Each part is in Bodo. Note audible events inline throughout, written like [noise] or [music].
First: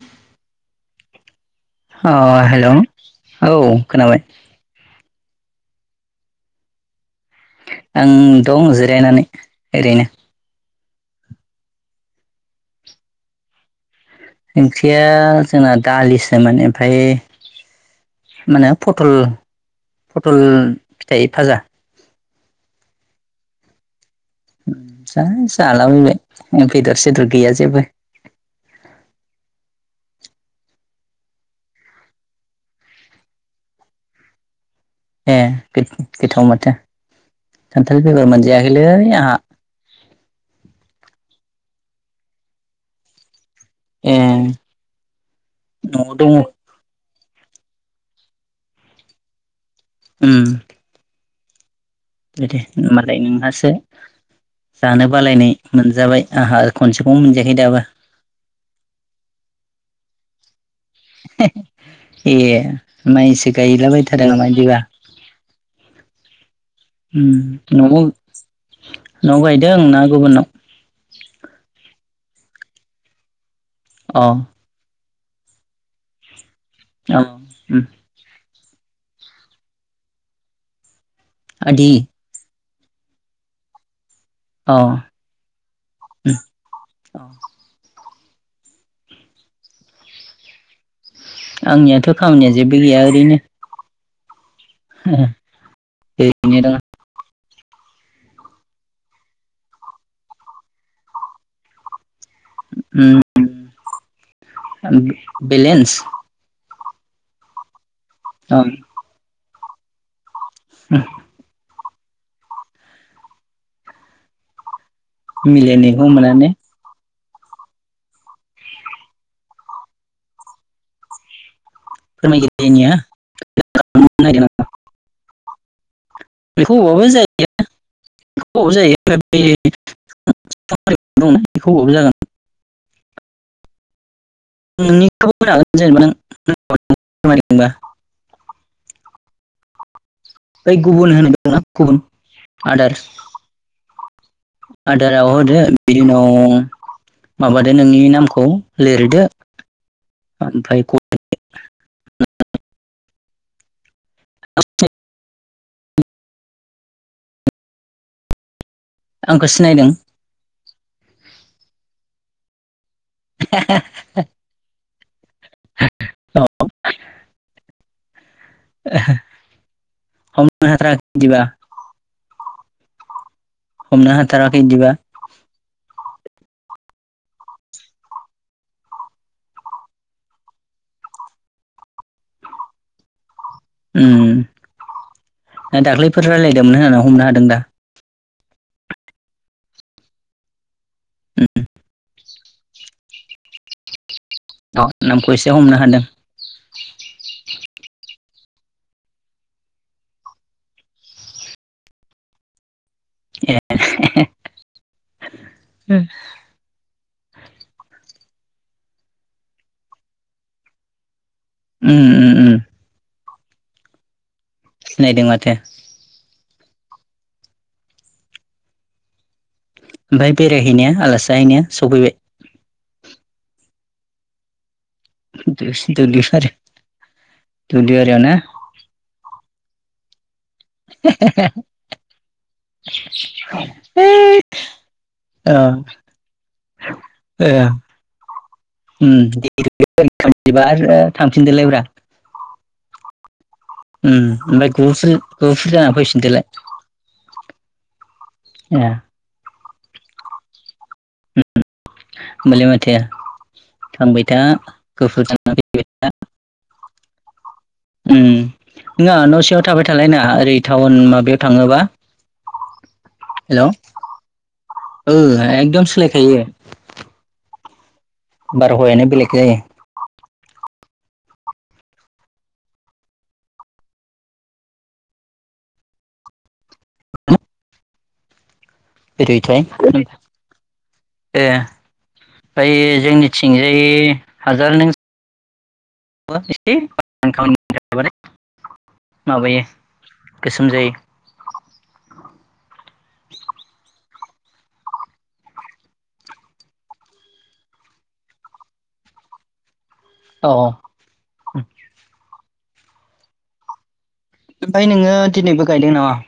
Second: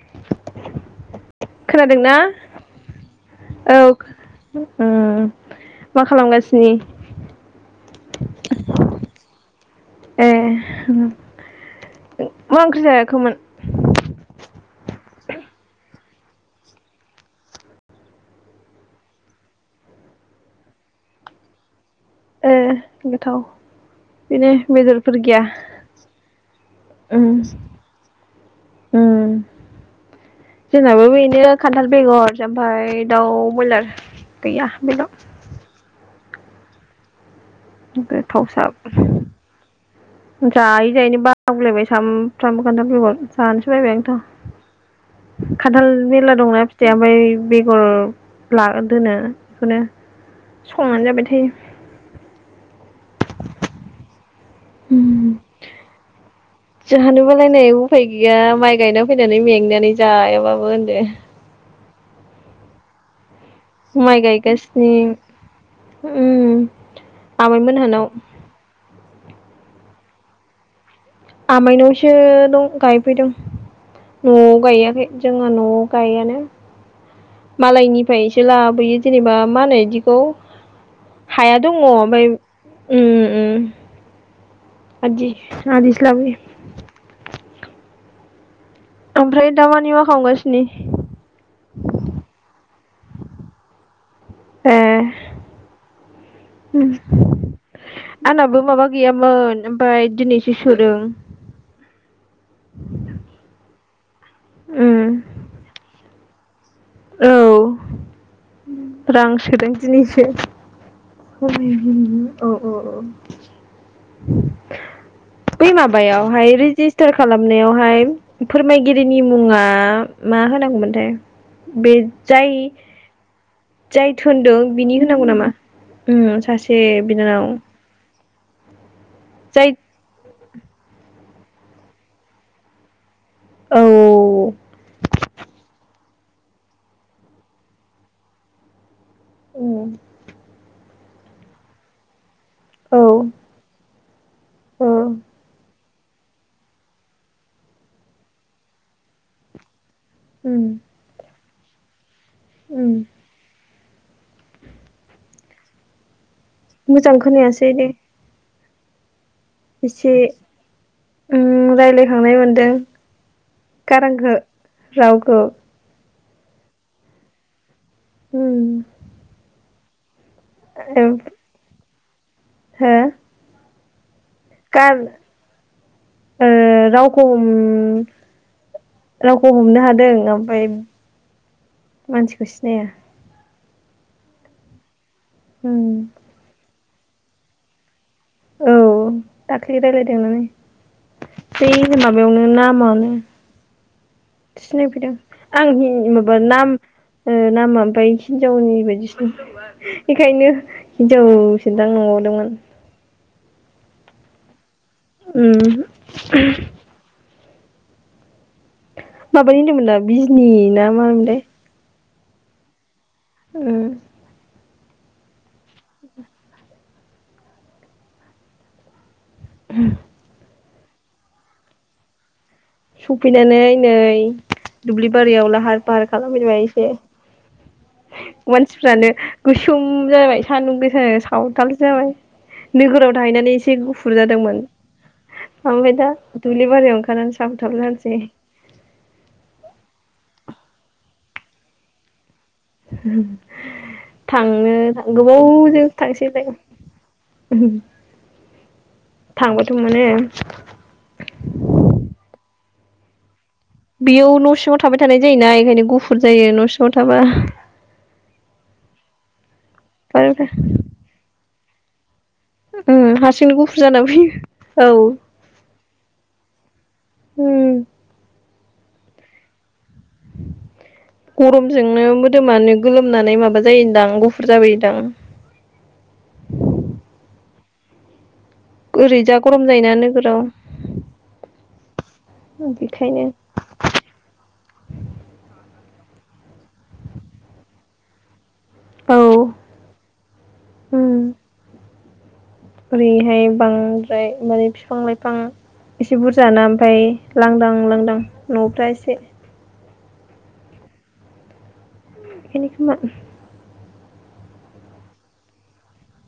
[unintelligible] अ खोनादोंना हेलौ औ खोनाबाय। उम मा खालामगासिनि? आं दं जिरायनानै ओरैनो। उम मा ओंख्रि जायाखैमोन? ओंख्रिया जोंना दालिसो माने ओमफ्राय मानो फथल फथल फिथाइ भाजा। ए गोथाव। बेनो बेदरफोर जा गैया जालाबायबाय बेदर उम सेदर गैया जेबो। उम जोंनाबो बेनो खान्थाल बेगर ओमफ्राय दाउ बयलार गैया। बेल' ए गोथाव माथो खान्थाल बेगर मोनजायाखैलै गोथावसाब आंहा। जायै जायैनो बागुलायबाय सामफ्रामबो खान्थाल बेगर। जानोसै बायबाय आंथ' ए खान्थाल न'आव दङ मेरला दंना फिथाइया ओमफ्राय बेगर ला दोनो बेखौनो संनानै जाबाय थायो। बि दे होमबालाय नोंहासो जानो बालायनाय मोनजाबाय। आंहा खनसेखौ मोनजायाखै जानोबालायनाय दाबो उफाय गैया माइ गायना फैनानै मेंनानै जायाबाबो होनदो। ए मायसो माइ गायलाबायथारो नामा इदिबा गायगासिनो उम उम न'आव आमाइमोनहानाव न'आव गायदों आं ना गुबुननाव? आमाइनावसो दं गायफैदों अ न'आव गायाखै। जोङो न'आव गायानो। औ उम जेला बोयो जेनेबा मा होनो बिदिखौ हाया दङ' आदि ओमफ्राय उम उम अ आदि आदिसो उम लाबोयो। ओमफ्राय दा मानि मा खालामगासिनो? आंनियाथ' खामानिया जेबो ए उम ओरैनो दोङो। आंनाबो माबा गैयामोन ओमफ्राय दिनैसो सोदों। उम उम बेलेन्स औ अ रां सोदों दिनिसो। औ औ। बै मिलायनायखौ मोननानै माबायावहाय रेजिस्टार खालामनायावहाय फोरमायगिरिनि मुङा मा होनांगौमोनथाय? बे जाय फोरमायगिरिनिया जाय नागिरदों थोनदों आं बिनि होनांगौ नामा? उम सासे बिनानाव। जायो [unintelligible] जाय बेखौ होबाबो जागोन। औ। नोंनिखौबो होनो हागोन जेनेबा [unintelligible] उम बै गुबुन होनो ना गुबुन औ आदार आदारआव होदो बिनि उनाव माबादो नोंनि नामखौ लिरदो। उम ओमफ्राय उम [unintelligible] मोजां खोनायासै दे आंखौ सिनायदों एसे उम रायलायखांनाय मोनदों गारांखौ रावखौ औ। उम हमनो हाथाराखै बिदिब्ला हो हमनो हाथाराखै बिदिबा ए रावखौ हम रावखौ हमनो हादों ओमफ्राय मानसिखौ सिनाया उम ना दाख्लैफोर रायलायदोंमोन होननानै हमनो हादों दा औ दाख्लि रायलायदों होननानै बै माबायावनो नामावनो सिनायफैदों नामखौ एसे आं हमनो हादों माबा नाम ओ नामा ओमफ्राय हिनजावनि बायदिसो बेखायनो हिनजावसोदां नंदोंमोन ए उम माबानि होनदोंमोन दा बिजनि ना मामोनलाय उम उम उम उम सिनायदों माथो ओमफाय बेरायहैनाया आलासि जाहैनाया सफैबाय सफैनानै नै दुब्लि बारियाव लाहार फाहार दुब्लिबारि खालामहैबाय एसे दुब्लिबारियाव ना मानसिफ्रानो गोसोम जाबाय सान्दुं गोसा सावथालसो जाबाय नोगोराव थाहैनानै एसे गुफुर जादोंमोन औ आमफाय दा दुब्लि बारियाव ओंखारनानै ओ सावथाल जानोसै [unintelligible] उम ओमफ्राय गुफुर थांनो गुफुर जाना फैफिनदोलाय उम ए थांबाथ' मोनो होमबालाय माथो थांबाय बेयाव था न' सिङाव थाबाय गुफुर थानाय जाना जायोना फैबाय एखायनो गुफुर जायो न' सिङाव थाबा उम नङा न'सिङाव थाबाय थालायनाङा ओरै टाउन माबायाव थाङोबा उम हारसिंनो हेल' गुफुर जाना फैयो ओ एकदम सोलायखायो उम बार हावायानो बेलेख जायो [inaudible] गरमजोंनो मोदोमानो गोलोमनानै माबा जायोदां गुफुर जाबोयोदां [inaudible] ओरै जा गरम बोरैथाय जायोना नोगोराव ए ओमफ्राय बेखायनो जोंनिथिंजाय हाजार नों [unintelligible] औ माबायो गोसोम जायो। उम ओरैहाय बांद्राय माने बिफां लाइफां एसे बुरजा ना ओमफ्राय लांदां लांदां न'फ्रा एसे अ अ उम [inaudible] ओमफ्राय नोङो दिनैबो गायदों नामा?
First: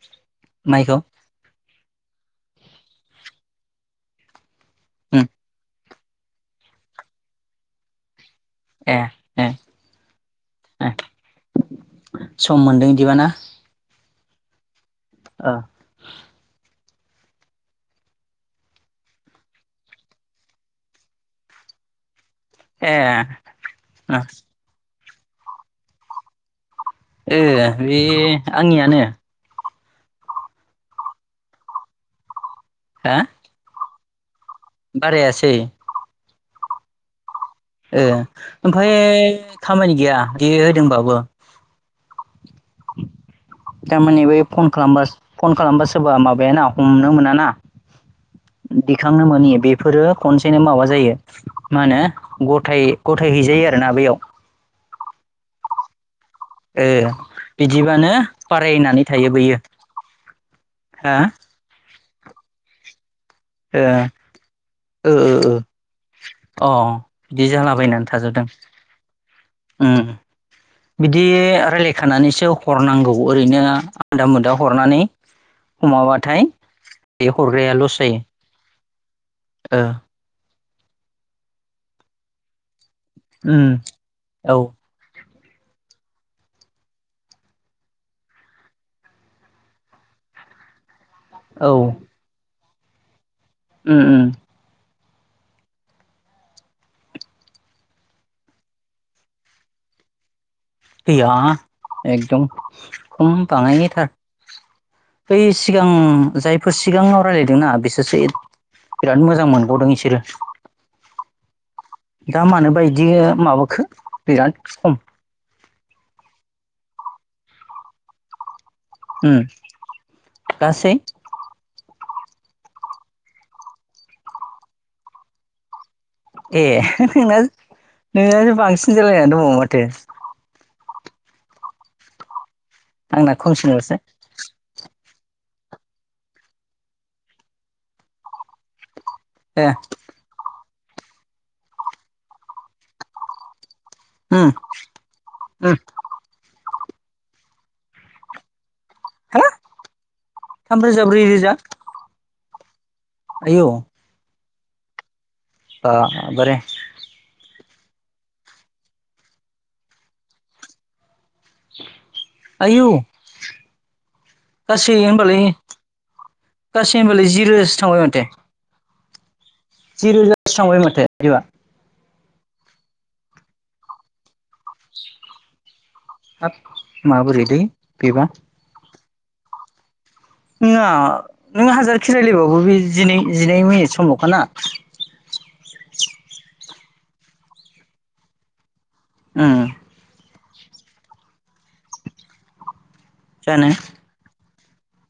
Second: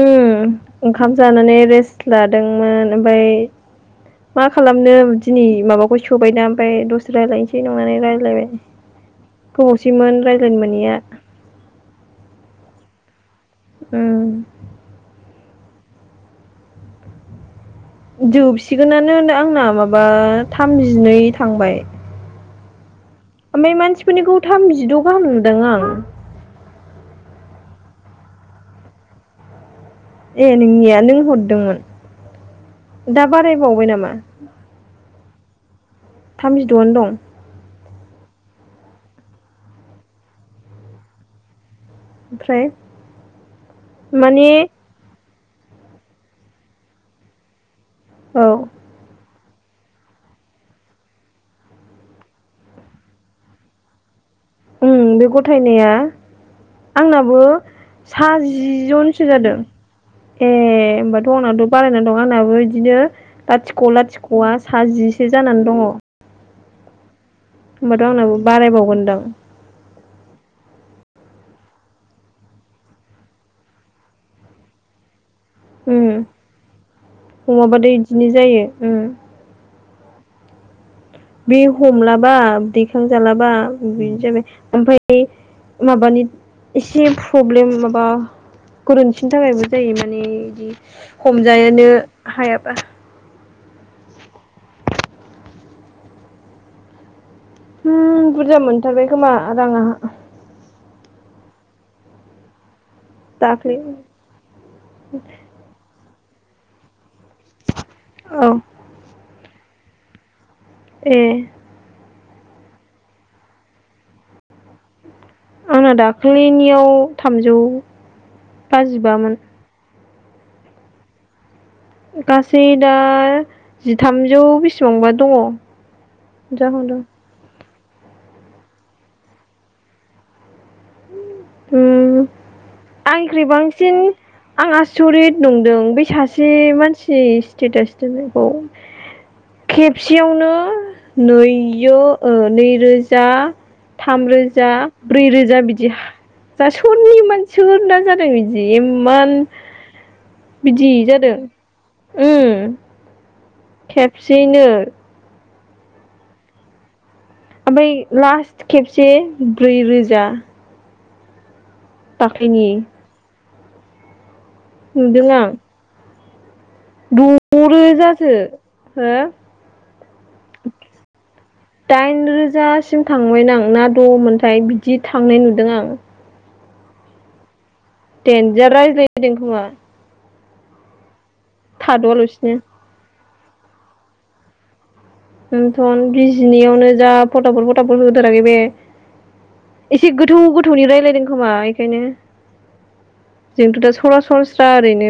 उह माइखौ ओंखाम जानानै रेस लादोंमोन ओमफ्राय मा खालामनो दिनै माबाफोर जबायना ओमफ्राय दससे रायज्लायनोसै नंनानै रायज्लायबाय। ए ए गोबावसैमोन रायज्लायनो ए मोनैया। बिदिबाना। उम ओ जोबसिगोनानो आंना माबा थामजिनै थांबाय। ए ओमफ्राय मानसिफोरनिखौ थामजिद' गाहाम नुदों आं। ए बे आंनियानो। ए नोंनिया नों हरदोंमोन दा बारायबावबाय नामा? बारायसेै। थामजिद'आनो दं। ए ओमफ्राय खामानि गैया बे होदोंबाबो। ओमफ्राय थारमाने बे माने फन खालामबासो फन खालामबा सोरबा माबायाना हमनो मोनाना औ दिखांनो मोनि बेफोरो खनसेनो माबा जायो मा होनो गथाय- गथाय हैैजायो आरोना बेयाव। उम बे गथायनाया ओ आंनाबो बिदिबानो सा जि बारायनानै जनसो थायो बैयो जादों। ए हा होमबाथ'अनाथ' बारायनानै दं आंनाबो बिदिनो ओ लाथिख'-लाथिख' आ सा जिसो जानानै दङ। अ बिदि जालाबायनानै होमबाथ' आंनाबो थाजोबदों। बारायबावगोनदां उम बिदि रायलायखानानैसो हरनांगौ ओरैनो आदा मुदा हरनानै उह हमाबाथाय बे हरग्राया हमाबाथाय बिदिनो जायो उम। औ। बे हमलाबा दैखांजालाबा उम बिदि जाबाय औ ओमफ्राय माबानि एसे प्रब्लेम माबा गोरोन्थिनि थाखायबो जायो माने बिदि हमजोनो हायाबा। उम-उम बुरजा मोनथारबाय खोमा राङा‌। गैया एकदम‌। खम दाख्लै बानायनायथार बै सिगां जायफोर सिगाङाव रायलायदोंना बिसोरसो औ बिराद मोजां मोनगदों इसोरो। ए दा मानोबा बिदि माबाखो बिराद खम। आंना दाखालिनियाव थामजौ उम बाजिबामोन। गासै। गासै दा जिथामजौ बेसिबांबा दङ। ए जाहांदों नोंना नोंना बांसिन जालायनानै दब माथो। उह आंना आंनिख्रुइ खमसिनल'सो बांसिन आङा आसरिद नंदों बे सासे मानसिनि स्टेटास दोननायखौ। ए खेबसेयावनो नैजौ ओ नैरोजा उम थामरोजा ब्रैरोजा उम बिदि जा सोरनि मानसोरना जादों बिदि? इमान हो थाम बिदि रोजा ब्रै जादों रोजा उम खेबसेयैनो दा बोर ओमफ्राय लास्ट खेबसे ब्रैरोजा दाखलिनि गसै होमबालाय आं गासै होनबालाय जि रोजासो थांबाय माथो हो जि रोजासो थांबाय माथो बिदिबा दाइन रोजासिम थांबाय नां ना द'मोनथाय बिदि थांनाय नुदों आं माबोरै लै देनजार रायज्लायदों खोमा। नोङा नों हाजार थाद'आलासिनो खिरायलायबाबो बे जिनै जिनै मिनिट समाल'खाना। ओनथ'न बिजिनियावनो जा फटाफट फटाफट होदाराखै बे उम एसे गोथौ गोथौनि रायजलायदों खोमा बेखायनो जानो जोंथ' दा सरासर स्रा ओरैनो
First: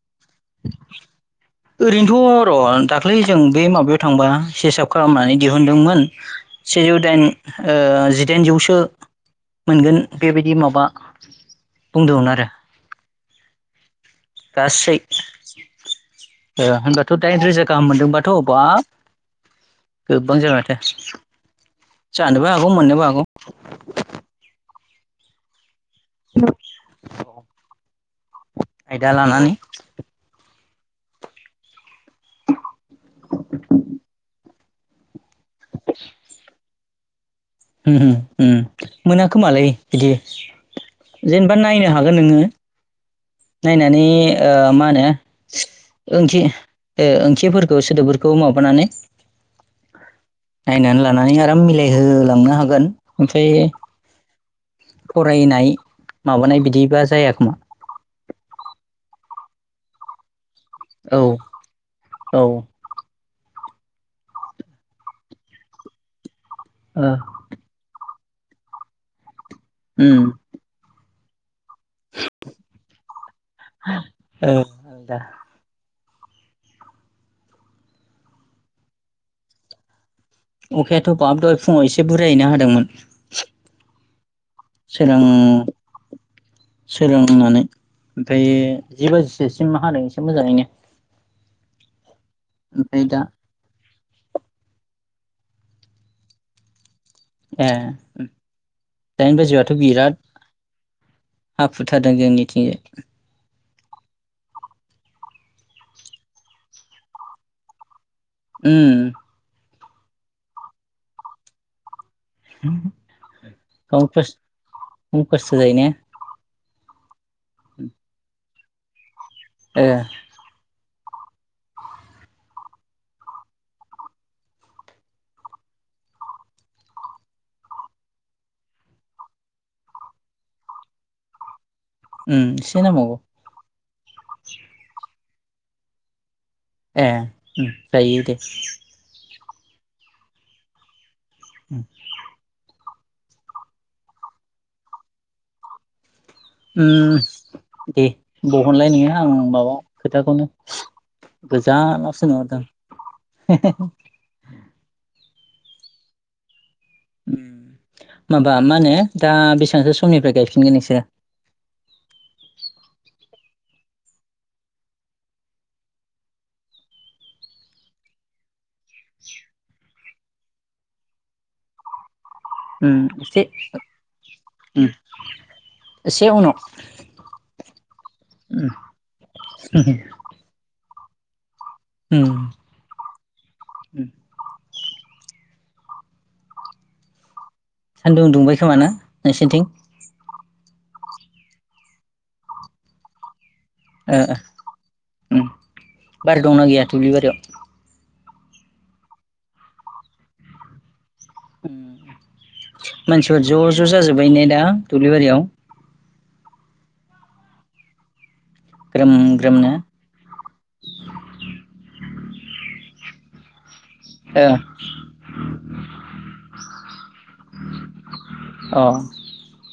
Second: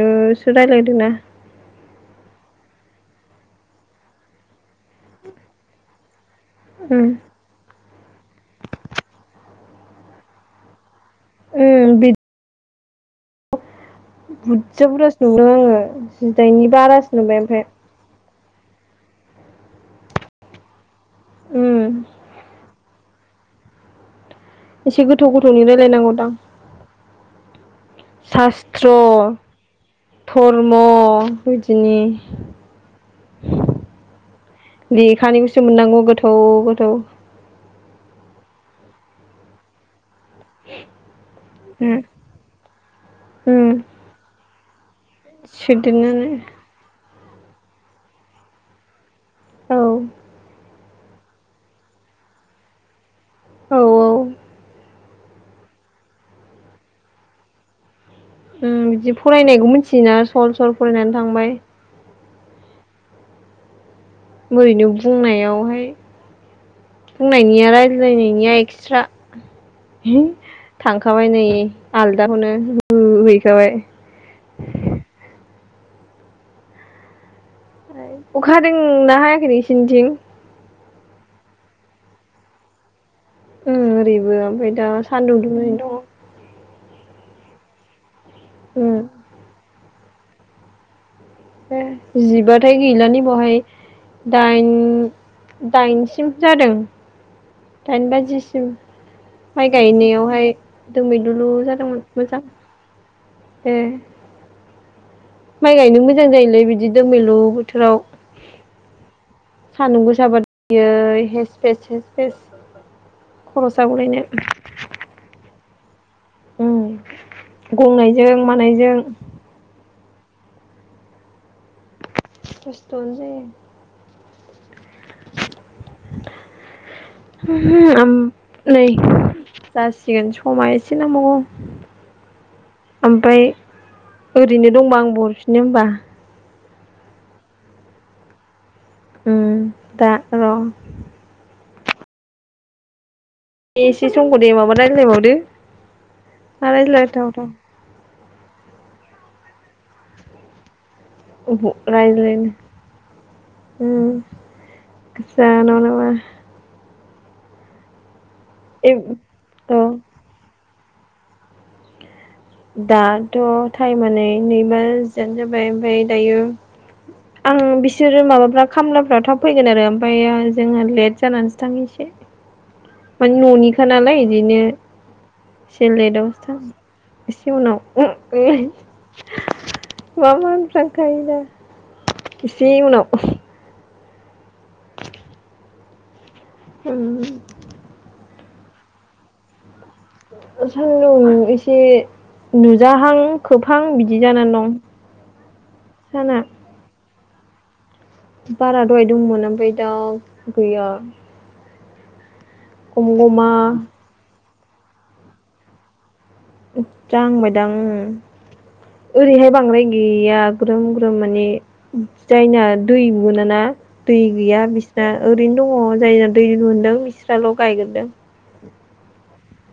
ओरैनोथ' र' दाख्लै जों बे माबायाव थांबा सेसाब खालामनानै दिहुनदोंमोन सेजौ उम दाइन ओ जिदाइनजौसो मोनगोन बेबायदि माबा उम बे बुंदोंमोन आरो बुरजा गासै बुरजासो नुदों आङो जिदाइननि होनमबाथ' बारासो नुबाय दाइन रोजा ओमफ्राय गाहाम मोनदोंबा थ' बाब गोबां जाबाय माथो उम जानोबो हागौ मोननोबो हागौ एसे गोथौ गोथौनिराय लायनांगो दां, सास्त्र' आयदा ध लानानै धर्म बिदिनि [unintelligible] लेखानिखौसो मोननांगौ गोथौ गोथौ उम उम उम मोनाखोमालाय बिदि जेनेबा नायनो उम हागोन नोङो नायनानै ओ मा होनो सोदेरननानै ए ओंथिफोरखौ सोदोबफोरखौ माबानानै औ नायनानै लानानै आराम मिलायहोलांनो हागोन ओमफ्राय औ औ फरायनाय माबानाय बिदिबा जायाखोमा उम बिदि फरायनायखौ मिथियोना सल सल फरायनानै औ थांबाय औ ओरैनो बुंनायावहाय बुंनायनिया राय नायनिया एक्सट्रा उम थांखाबाय नै आलदाखौनो होहैखाबाय ओ आलदा अखाहादों ना हायाखै नोंसिनिथिं? अखायाथ' बाब दहाय फुङाव एसे बुरायहैनो हादोंमोन उम ओरैबो दा सोरां सान्दुं दुंनानै दङ। सोरां रांनानै ओमफ्राय उम जि बाजिसोसिम मा हादों एसे मोजाङैनो ए जिबाथाय ओमफ्राय गैलानि दा बवहाय दाइन दाइनसिम जादों ए दाइन बाजिसिम दाइन माइ बाजिबाथ' बिराद गायनायावहाय दोममैदुलु जादोंमोन हाखुथारदों मोजां जोंनिथिंजाय ए माइ गायनो मोजां जायोलै बिदि दोमलु बोथोराव उम सानदुं गोसाबा आयै हेस फेसस बे खर' सागुलायनाय होजायो ने। गंनायजों मानायजों ए खस्थ' आनो जायो। [inaudible] ओ नै जासिगोन समा एसे नांबावगौ उम एसे नांबावगौ। ओमफ्राय ओरैनो दंबा आं हरफिनो ओनबा। ए जायो दे ओम दा र [inaudible] बे एसे समखौ दे माबा रायलायबावदो मा उम रायलायथाव? दे बहनलाय नोङो आं माबा खोथाखौनो उम हो गोजानावसो नुहरदों रायज्लायनो उम जोंहा नावना मा? माबा मा होनो ए दा औ बेसेबांसो समनिफ्राय गायफिनगोन नोंसो [unintelligible] दाथ' टाइमानो नै नैबाजियानो जाबाय ओमफाय दायो आं बिसोरो माबाफ्रा खामलाफ्राव थाब फैगोन आरो ओमफ्राय जोङो लेट जानानैसो थाङो एसे उम मानि एसे न'निखा नालाय इदिनो उम एसे लाबावनो एसे उनाव उम [unintelligible] मामा होनफ्लांखायो दा एसे उनाव उम उम सान्दुं दुंबाय खोमा ना नोंसोरनिथिं? सानदुं एसे नुजाहां खोबहां ओ बिदि जानानै दं उम बार साना दंना गैया दुब्लि बारियाव बारा दहाय दंमोन ओमफाय दा गैया। गम मानसिफोरा गमा ज' ज' जाजोबाय नेे दा दुब्लि बारियाव। जाहां बायदां ग्रोम उम ओरैहाय ग्रोमनो बांद्राय गैया ग्रोम ग्रोम माने जायना दै मोनाना। दै ओ गैया बिस्रा ओरैनो दङ जाय दै लुदों बिस्राल' गायग्रोदों। अ